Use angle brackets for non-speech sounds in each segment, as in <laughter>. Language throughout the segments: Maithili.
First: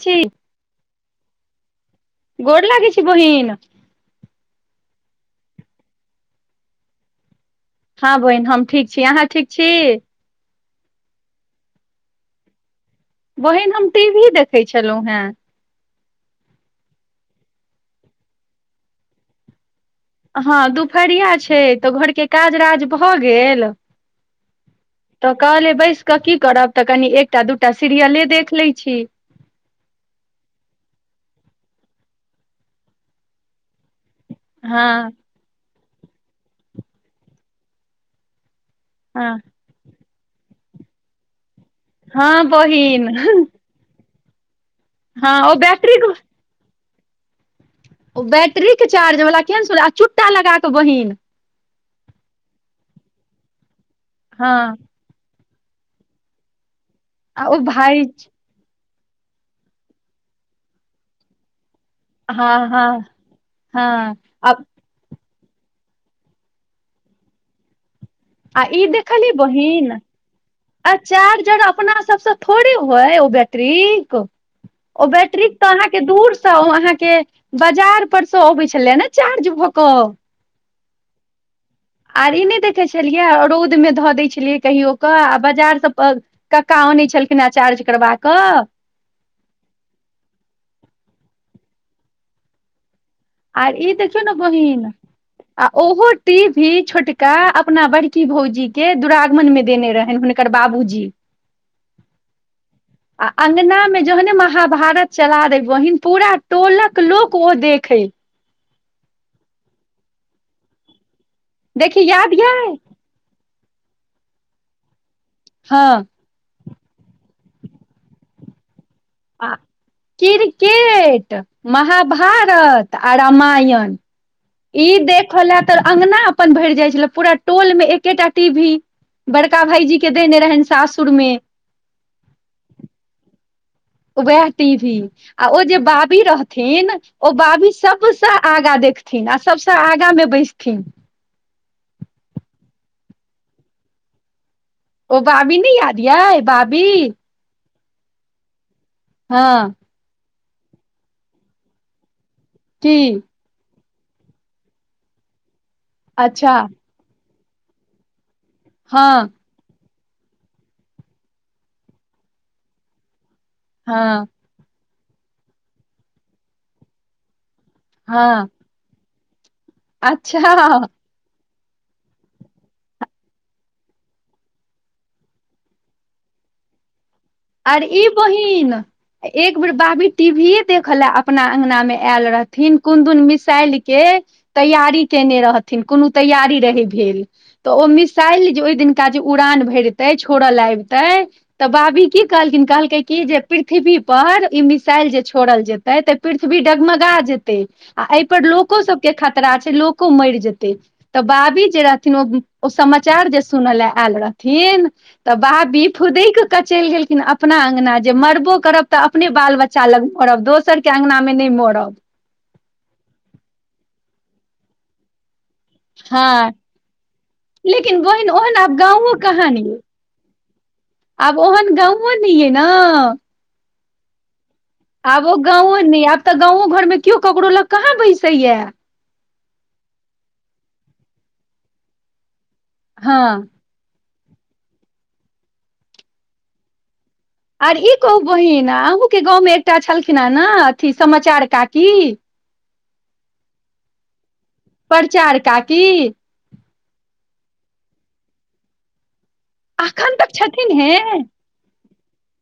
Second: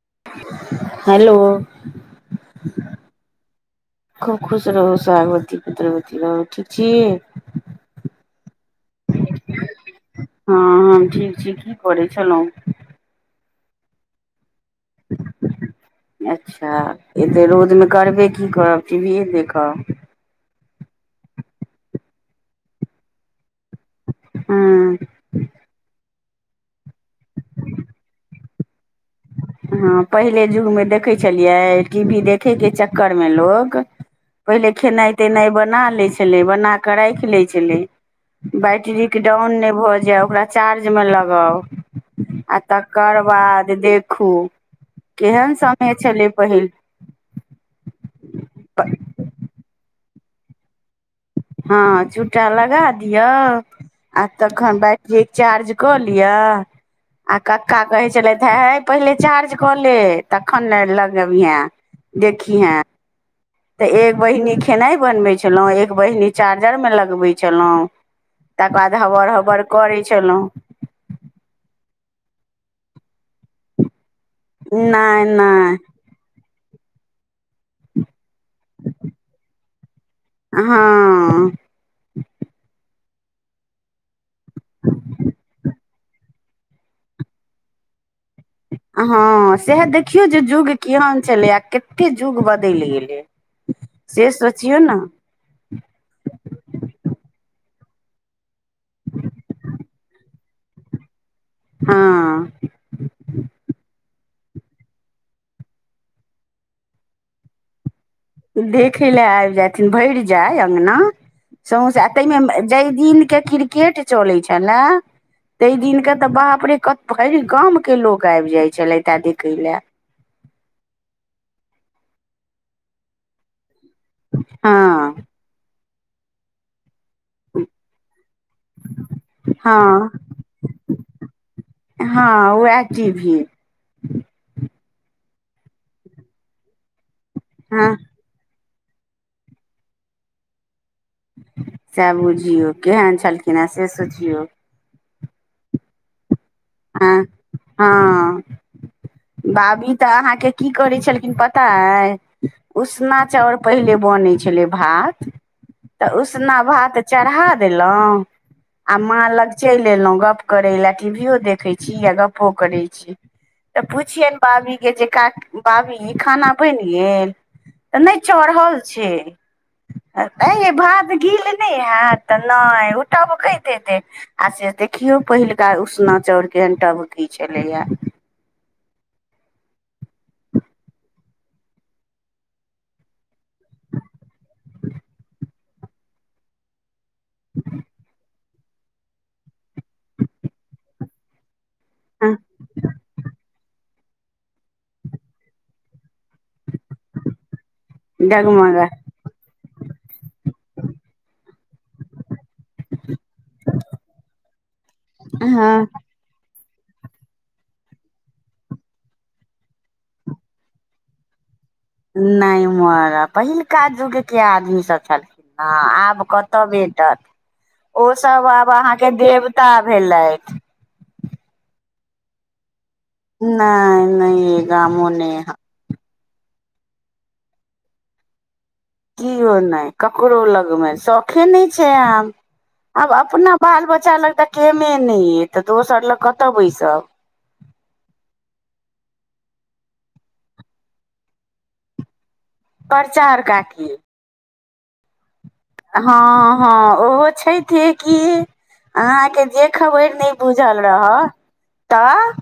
छी हेलो गोर लागै छी बहिन खूब खुश रहू सागवती पुत्रवती रहू ठीक छी हँ बहिन हम ठीक छी अहाँ ठीक छी हँ हम ठीक छी की करै छलहुँ बहिन हम टी वी देखैत छलहुँ हेँ अच्छा ए तऽ रौदमे करबे की करब टी वी ए देखब हँ दुपहरिया छै तऽ घरके काज राज भऽ गेल हँ तऽ कहलियै बैस कऽ की करब तऽ कनि एकटा दूटा सीरियले देख लैत छी हँ पहिले युगमे देखै छलियै टी वी देखे के चक्कर मे लोग पहिले हँ खेनाइ तेनाइ बना लै छलै बना कऽ राखि लैत छलै बैटरीके हँ डाउन नहि भऽ जाय ओकरा चार्जमे लगाउ हँ आ बहिन तकर बाद देखू हँ ओ केहन समय बैटरी छलै पहिल ओ बैटरीक के चार्ज वला केहन सुन चुट्टा लगा कऽ बहिन हँ चुटा लगा दियौ आ हँ तखन बैटरिक चार्ज कऽ लिअ आ ओ कक्का भाय कहैत छलथि हे पहिले चार्ज कऽ ले तखन ने लगेबिहें हँ हँ तऽ हँ एक बहिनी आ खेनाइ बनबै छलहुँ, एक बहिनी चार्जरमे लगबै छलहुँ आ तकर ई बाद देखली हबड़-हबड़ बहिन करै छलहुँ आ चार्जर अपना सबसँ थोड़े हइ ओ बैटरीक ओ नहि बैटरिक तऽ नहि अहाँके के दूरसे अहाँके बाजार पर से अबै छलै ने चार्ज भऽ कऽ हँ आर ई नहि देखै छलियै रौदमे धऽ दै छलियै कहियो कऽ आ बाजारसँ कक्का आनैत छलखिन चार्ज करबा कऽ हँ सएह देखियौ जे जुग केहन छलै आ कते जुग बदलि गेलै आर ई देखियौ से ने सोचियौ बहिन ने आ ओहो टीभी छोटका अपना बड़की भौजीके दुरागमनमे देने रहनि हुनक कर बाबूजी हँ आ अंगनामे जहने महाभारत चला दै बहिन पूरा टोलक लोक ओ देखै देखै लए आबि जायथिन भरि जाय अँगना सौंसे, देखी याद ये ताहिमे जाहि दिनके क्रिकेट चलै छलए ताहि हँ दिनके तऽ बाप रे भरि गामके लोग आबि जाय छलै तऽ आ देखै लए क्रिकेट, महाभारत आ रामायण ई हँ देखऽ लेल तऽ अंगना अपन भरि जाइ छलै पूरा टोलमे एकेटा टीभी बड़का भाईजीके हँ देने रहनि सासुरमे हँ, वैह टीभी वएह टीभी आ ओ जे बाबी रहथिन ओ बाबी हँ सब सँ आगाँ देखथिन आ सबसँ आगामे बैसथिन सएह बुझियौ केहन छलखिनहेँ से सोचियौ ओ बाबी नइ याद यै बाबी ऐं, हँ हँ बाबी तऽ अहाँके की करै छलखिन पता ऐहि की उसना चाउर पहिले बनै छलै भात तऽ अच्छा उसना भात चढ़ा देलहुॅं आ माँ हँ लग चलि एलहुॅं गप करै लए टीभीयो देखैत छी आ गप्पो करै छी तऽ हँ पूछियनि बाबी के जे <unintelligible> बाबी खाना बनि गेल? तऽ नहि हँ चढ़ल छै। ऐं अच्छा यै भात गील नहि हत तऽ नहि उ टभकैत हेतै आ से देखियौ पहिलका उसना चाउर केहेन टभकै आर ई बहिन एक बेेर बाबी टीवीए देखऽ लए अपना अंगनामे आयल रहथिन कोन दुन मिसाइलके तैयारी केने रहथिन कोनो तैयारी रहै भेल तऽ ओ मिसाइल जे ओहि दिनका जे उड़ान भरतै छोड़ऽ लेल आबितै तऽ की कहलखिन कहलकै की जे पृथ्वी पर ई मिसाइल जे छोड़ल जेते तऽ पृथ्वी डगमगा जेतै आ एहि पर लोको डगमगा सब के खतरा छै लोको मरि जेतै तऽ बाबी जे रहथिन ओ ओ समाचार जे सुनय ले आयल रहथिन तऽ हँ। बाबी फुदकि कऽ चलि गेलखिन अपना अंगना जे मरबो करब तऽ अपने बाल-बच्चा लग मरब दोसरके अंगनामे नहि मरब! नहि मरब पहिलका जुगके आदमी सभ छलखिन। हँ, आब हँ कतऽ भेटत? लेकिन ओ बहिन सब ओहन आब अहाँके गाँवो कहाँ ने देवता यै भेलथि आब ओहन गाँओ नैयै न नहि नहि अइ आब ओ गांओ नहि आब तऽ गांओ घरमे केओ ककरो लग कहाँ बैसैया कियो नहि ककरो लगमे शौखे नहि छै आब आब हँ अपना बाल बच्चा लग तऽ टेमे नै ये तऽ दोसर लग कतऽ बैसब आर ई कहू बहिन अहूँके गाँवमें एकटा छलखिन हें न अथी समाचार काकी परचार काकी परचार का हँ हँ ओहो छैइथे की अहाँके जे खबरि अखन नहि तक छथिन बुझल हे रहय तऽ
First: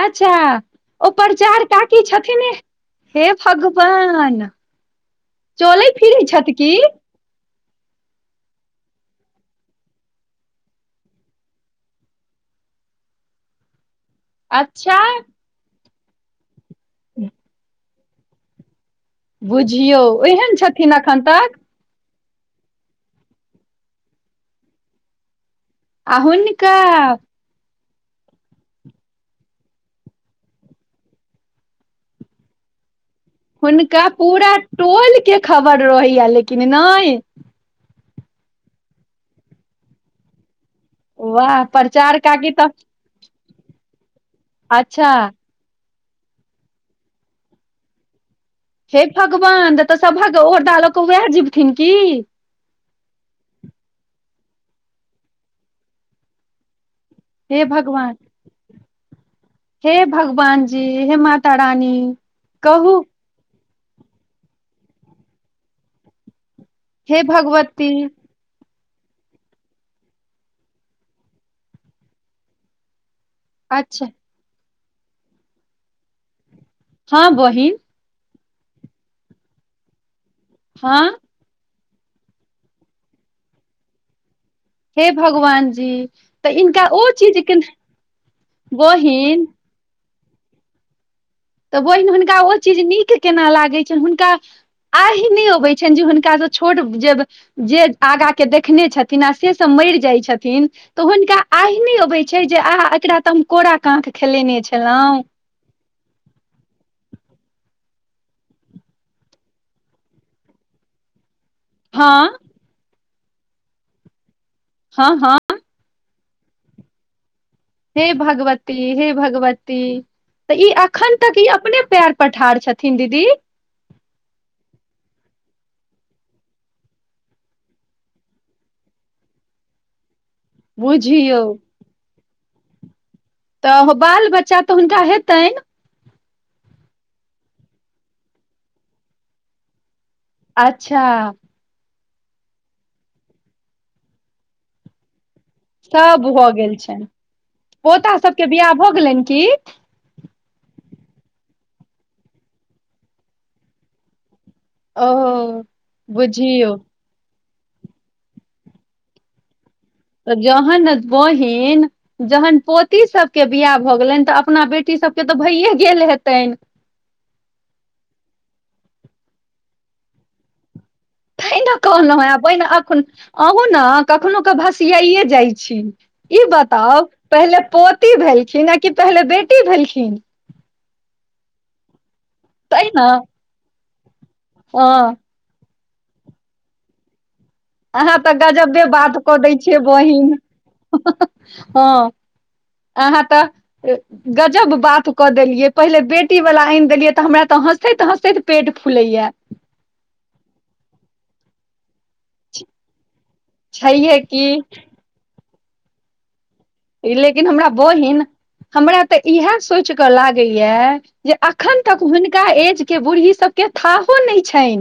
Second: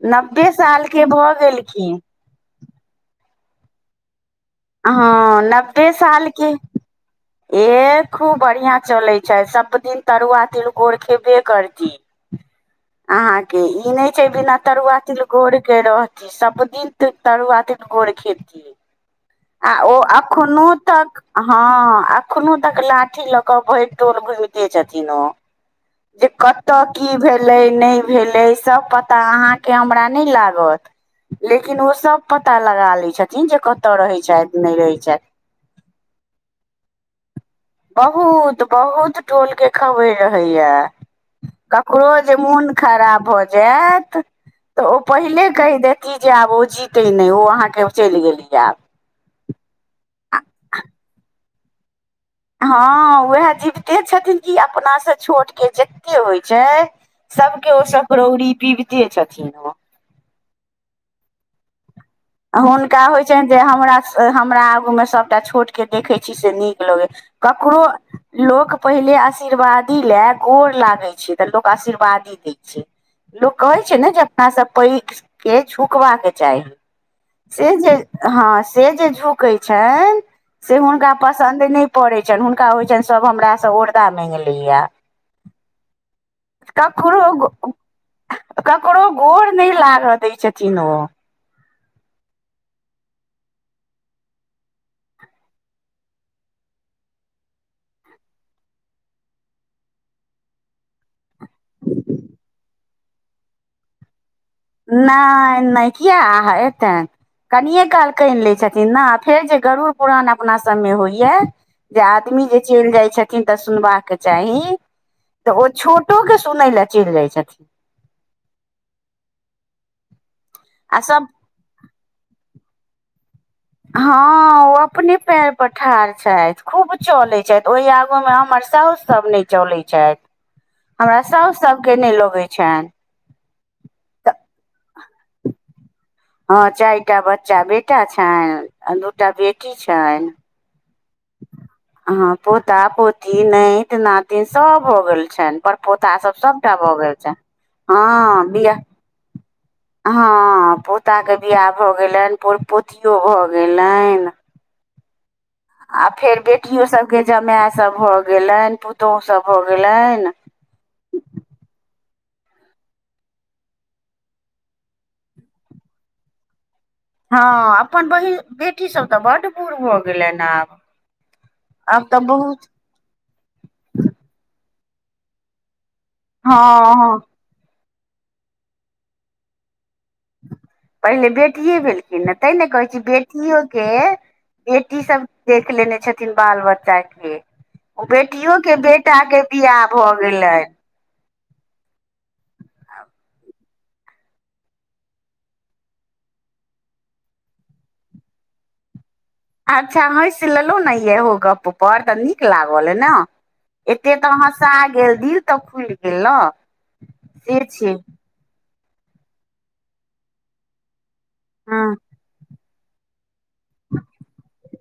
अच्छा नब्बे सालके ओ भऽ प्रचार गेलखिन काकी छथिने हे भगवान हँ चलै नब्बे फिरै सालके छथि की ए खूब बढ़िया चलै छै सब दिन तरुआ तिलकोर खेबे करती अहाँ के ई नहि छै बिना अच्छा तरुआ तिलकोर के रहती सब दिन तरुआ तिल कोर खेती आ ओ बुझियौ एहन अखनो छथिन तक एखन हँ एखनो तक लाठी लऽ कऽ भरि टोल घुमिते छथिन ओ आ जे हुनका कतऽ की भेल भेलै नहि भेलै सब पता अहाँके हमरा नहि लागत लेकिन ओ सब पता लगा लै छथिन जे कतय हुनका रहै पूरा छथि नहि रहै टोल छथि के खबर रहैया लेकिन नहि बहुत बहुत टोल के खबैर रहैया वाह ककरो प्रचार जे काकी मोन तऽ खराब भऽ जायत तऽ ओ अच्छा पहिले कहि देती जे आब ओ जीतै नहि ओ अहाँके चलि गेलि आब हे भगवान तऽ सभक ओरदा लोकऽ उहै जिबथिन की हँ उएह जीबते छथिन कि अपनासँ छोटके जेत्ते होइत छै हे सबके ओ भगवान सकरौरी पीबिते छथिन ओ हे भगवानजी हे माता रानी कहू हुनका होइ छनि जे हमरा-हमरा आगू मे सभटा छोट के देखैत छी से नीक लगै हे ककरो भगवती लोक पहिले आशीर्वादी ले गोर लागे छै तऽ लोक आशीर्वादी दै छै लोक कहै छै अच्छा ने जे अपना सब पैघ के झुकबाक चाही हँ से बहिन जे हँ से जे झुकै छनि से हँ हुनका प सन्द नहि परै छैन हुनका होइ छैन सभ हमरा से ओरदा मेंगलेत हे भगवान जी तऽ इनका ओ चीज ककरो केना ककरो गोर नहि लाऽग दै छथिन ओ तऽ बहिन हुनका ओ चीज नीक केना लागैत छनि हुनका आहि नहि अबैत छनि जे हुनकासँ छोट जेब जे आगा के देखने छथिन आ से सब मरि जाइत छथिन तऽ हुनका आहि नहि अबैत छै जे आह एकरा तऽ हम कोरा काँक खेलेने छी नहि नहि कीया आह एतैन कनिये काल कनि लै छथिन ने फेर जे गरुड़ पुराण अपना सभमे होइए जे हँ आदमी जे चलि जाई छथिन तऽ सुनबा के चाही हँ हँ तऽ ओ छोटो के सुनय लए चलि जाइ छथिन हे भगवती हे भगवती तऽ ई आ अखन सभ तक ई अपने पेर पर ठार छथिन दीदी हँ ओ अपने पैर पर ठाढ़ छथि खूब चलै छथि ओहि आगू में हमर साउस सब नै चलै छथि हमरा बुझियौ साउस सभ के नहि लगै छनि तऽ बाल बच्चा तऽ हुनका हेतनि हँ चैटा बच्चा बेटा छनि आ दूटा बेटी छनि अच्छा अह पोता पोती नैत नातिन सब भ गेल छनि परपोता सब सबटा भग गेल छै हँ बिया गेलन की हँ पोताके बियाह भऽ गेलनि पर पोतियो भऽ गेलनि ओ आ फेर बुझियौ बेटियो सब के जमाय सब भ गेलेन पुतोह सब भ गेलेन तऽ जहन बोहीन <unintelligible> जहन पोती सभके बियाह भऽ गेलनि तऽ अपना बेटी सभके तऽ भइए गेल हेतनि हँ अपन बहि बेटीसभ तऽ बड बूढ़ भऽ गेलनि आब तहिना कहलहु तऽ हँ आब बहुत पहिना एखन अहँ ने कखनो के भसियाइेए जाइ छी <unintelligible> ई हँ बताउ हँ पहिले पोती भेलखिन आ कि पहिले बेटी भेलखिन पहिले बेटिए भेलखिन ने ते ने कहै छी बेटियोके हँ बेटीसभ देख लेने छथिन बाल बच्चा के ओ अहाँ तऽ बेटियो के गजबे बात बेटा कऽ के दै छियै बियाह भऽ बहिन गेलनि हँ अहाँ तऽ गजब बात कऽ देलियै पहिले बेटी वा ला आनि देलियै तऽ हमरा तऽ हँसैत हँसैत पेट फूलेया अच्छा हँस लेलहुँ ने यहो गप्प पर तऽ नीक लागल ह ने एते छैहे तऽ की हँसा गेल दिल तऽ खुलि गेल ने ई लेकिन से हमरा छै बहिन हमरा तऽ इएह सोइच कऽ लागैया जे अखन हँ तक हुनका एज के बूढ़ी सब के थाहो नहि छनि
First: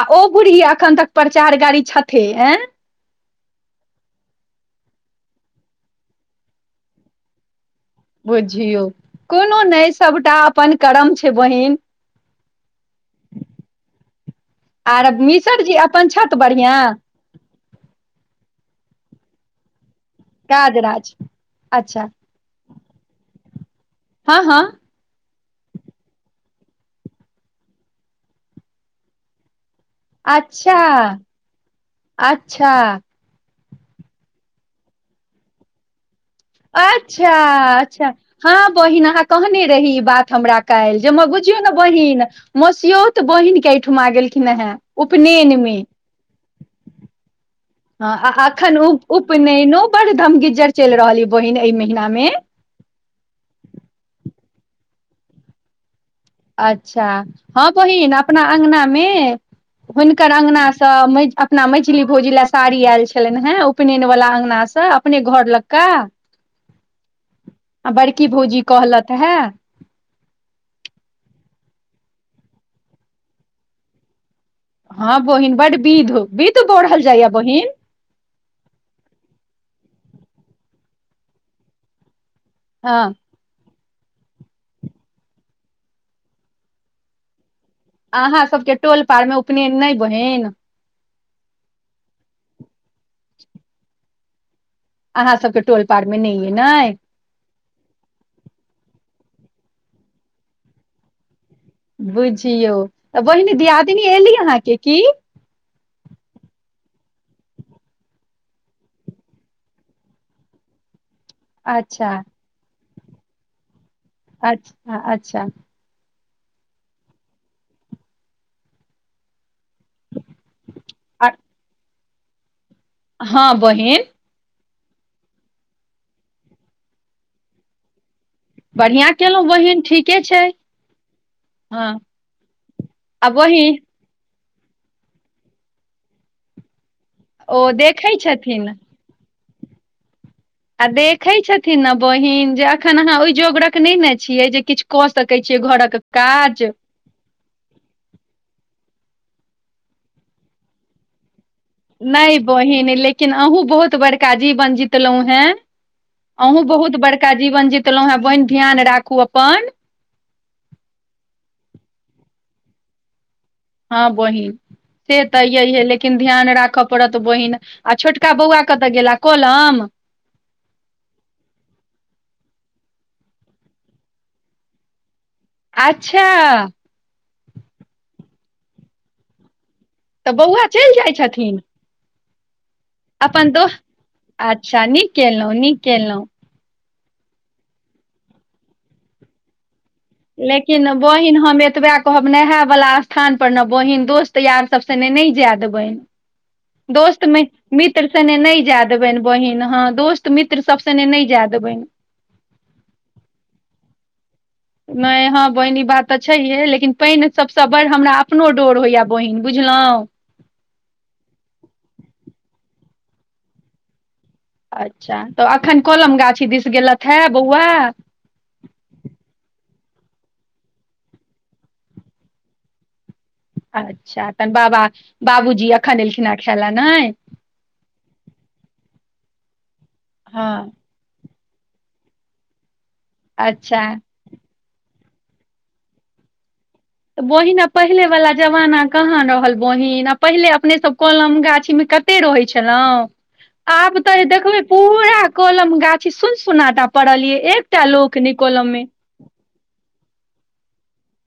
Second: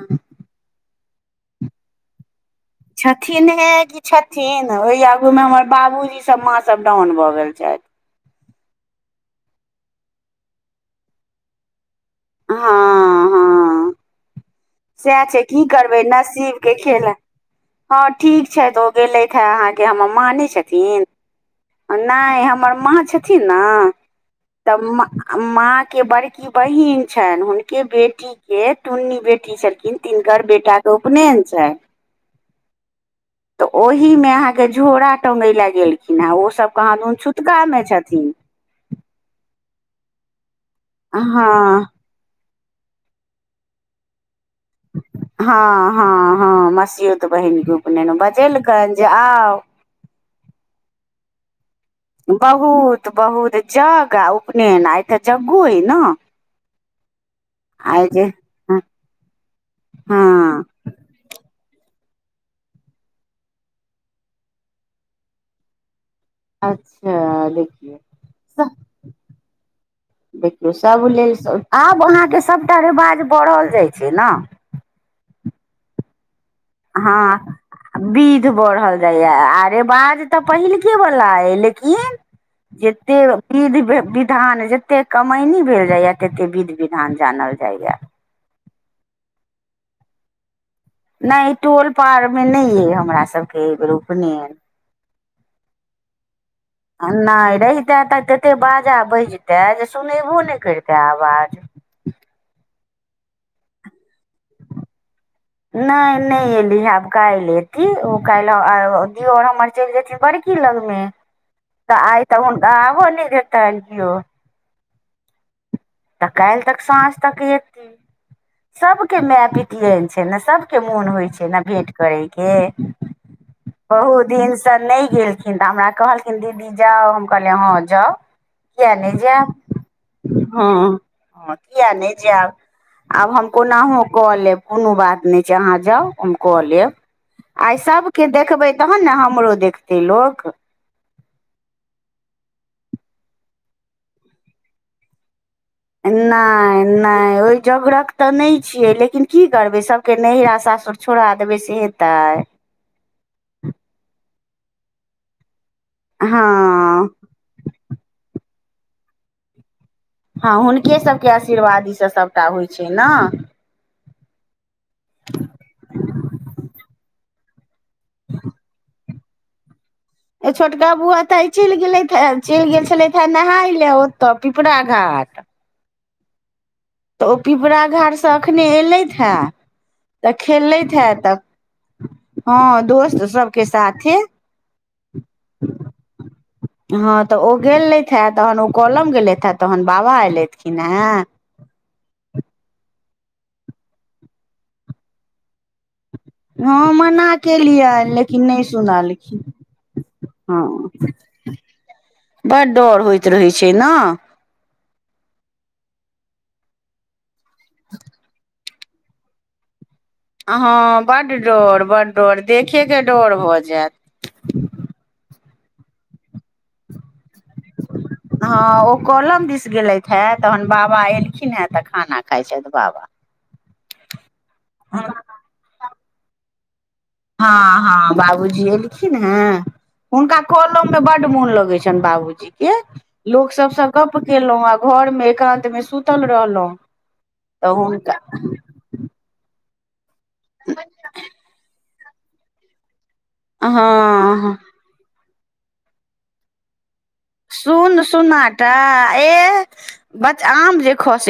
आ ओ बढ़ी अखन तक प्रचार गाड़ी छथि ए छथिन हे कि छथिन ओहि आगूमे हमर बाबूजी सब माँसभ डाउन भऽ गेल छथि बुझियौ कोनो नहि सभटा अपन कर्म छै बहिन हँ हँ आर सएह छै मिसर की जी करबै अपन छथि नसीब के बढ़िआँ खेला हँ ठीक छैथ ऽ ओ गेलैथ हे अहाँके हमर मा ने काज छथिन राज अच्छा नाय हमर माँ छथिन ने हँ हँ तऽ माँ के बड़की बहिन छैन‌ हुनके बेटी के टुन्नी बेटी छलखिन तिनकर बेटा अच्छा के उपनयन छैन अच्छा तऽ ओहिमे अहाँके झोरा टंगय लए गेलखिन हेँ ओसभ कहादोन अच्छा छुतकामे अच्छा छथिन हँ बहिन अहाँ कहने रही ई बात हमरा कैल जे हम हँ बुझियौ ने बहिन मस्योत बहिन के एहिठमा आ गेलखिन हेँ हँ उपनयनमे हँ हँ मसीऔत बहिने हँ आ एखन उ उपनयनो बड़ धमगिज्जर चलि रहल य बहिन एहि महिना मे बहुत बहुत जगह आ उपनयन आय तऽ जग्गो हइ ने अच्छा हँ बहिन अपना अंगना मे हुनकर हँ अंगना तऽ अपना मछली भौजी लए साड़ी आयल छलनि हेँ उपनयन वालला अंगनासँ अपने घर लऽ कऽ अच्छा आ देखियौ बड़ की भौजी सभ कहलतऽ हँ देखियौ सभ लेल आब अहाँके सभटा रेवाज बढ़ल जाइ छै ने हँ बोहिन बड बिध हो बिध हँ विध बढ़ल जाइया आ रेवाज तऽ पहिलके वला अय लेकिन हँ जेतेक विध विधान जते कमैनी भेल जाया तते विध विधान जानल जैय अहाँ सबके टोल पार मे उपनयन नहि बहिन नहि टोल पारमे नहि अइ हमरा सभकेर‌अय बेर उपनयन अहाँ सबके टोल पार मे नहि ये ने नहि रहिते त कते बाजा बजते जे सुनेबो नहि करितै आवाज बुझियौ तऽ बहिनी दियादिनी एली अहाँके की <inaudible> नहि नइ एली हँ आब काल्हि एती ओ काल्हि दियोर हमर चलि जेती बड़ी की लगमे तऽ अच्छा आइ तऽ हुनका आबो नइ देतैन कियो अच्छा अच्छा तऽ काल्हि तक साँझ तक एती सबके माय पी तीयाइन छै न सभके मोन होइ आ छै नऽ भेट करय के हँ बहिन दिनसँ नहि गेलखिन तऽ हमरा कहलखिन दीदी जाउ हम कहलियै हँ जाउ किया बढ़िआँ नहि कयेलहुँ जायब बहिन ठीक हँ हँ किया नहि जायब आ आब हम बहिन कोनाहु कऽ लेब कोनो बात नहि छै अहाँ जाउ हम कऽ लेब ओ आइ देखै सबके छथिन देखबै तऽ तखन न हमरो देखतै लोक आ देखे छथिन ने बहिन जे अखन अहाँ ओहि जोंगटक नइ न छियै जे किछु कऽ सकैत छियै घोरक ए नाइ नहि ओहि जोगरक तऽ नहि छियै लेकिन की करबै सबके नहिरा सासुर छोड़ा देबै सेह नहि बहिन लेकिन अहूँ बहुत बड़का जीवन जीतलहुँ हेँ हँ अहुँ बहुत बड़का जीवन जीतलहुँ हेँ बहिन ध्यान राखू अपन हँ हुनके सभके आशीर्वादीसँ सभटा होइ छै न हँ बहिन से तऽ य है लेकिन ध्यान राखऽ पड़त बहिन आ छोटका बौआ कतऽ गेला कलम ए छोटका बौआ तऽ चलि गेलेथ हँ चलि गेल छले थे नहााय ले ओतऽ पिपरा घाट अच्छा तऽ ओ पिपरा घाटसँ एखने ऐयलथि हे तऽ बौआ चलि खेलैथ हे जाइ तऽ छथिन हँ दोस्त अपन सबके दोस्त साथे अच्छा नीक कलहुँ नीक केलहुँ हँ तऽ ओ गेले हे तहन ओ कॉलम गेलैथ हैँ तहन बाबा एयलथिन लेकिन हेँ बहिन हम एतबा कहब नहाय वला स्थान पर न बहिन दोस्त यार सभ सने नहि जाय देबैन हँ मना दोस्तमे मित्र केलियनि सने लेकिन नहि जाय देबनि सुनलखिन बहिन हँ दोस्त मित्र हँ सब सने नहि जाय देबैन बड डर होइत रहैत छै न नहि हँ बहिन ई बात तऽ छैहे लेकिन पइन सबसँ बड़ हमरा अपनो डोर होइया बहिन बुझलहुँ हँ बड डर बड डर देखेके डर भऽ जायत अच्छा तऽ एखन कलम गाछी दिस गेलैथ हे बौआ हँ ओ कोलम दिस गेलथि हे तहन बाबा एलखिन हे तऽ खाना खाइत छथि बाबा अच्छा तन बाबा बाबूजी अखन एलखिन हँ खाई लऽ नहि हँ हँ बाबूजी एलखिन हे हुनका हँ कलम मे बड मोन लगै छनि बाबूजी के लोक सब अच्छा सब गप केलहुँ आ घर मे एकंत मे सुतल रहलहुँं तऽ बहिन आ पहिलेवला जमाना कहाँ रहल बहिन आ पहिले अपनेसभ कलम गाछीमे कत रहै छलहु आब तऽ हँ देखबै पूरा कलम गाछी सुन सुनाटा पड़ल ये एकटा सुन लोक नहि कलम सुनाटा मे ए बच आम जे खसय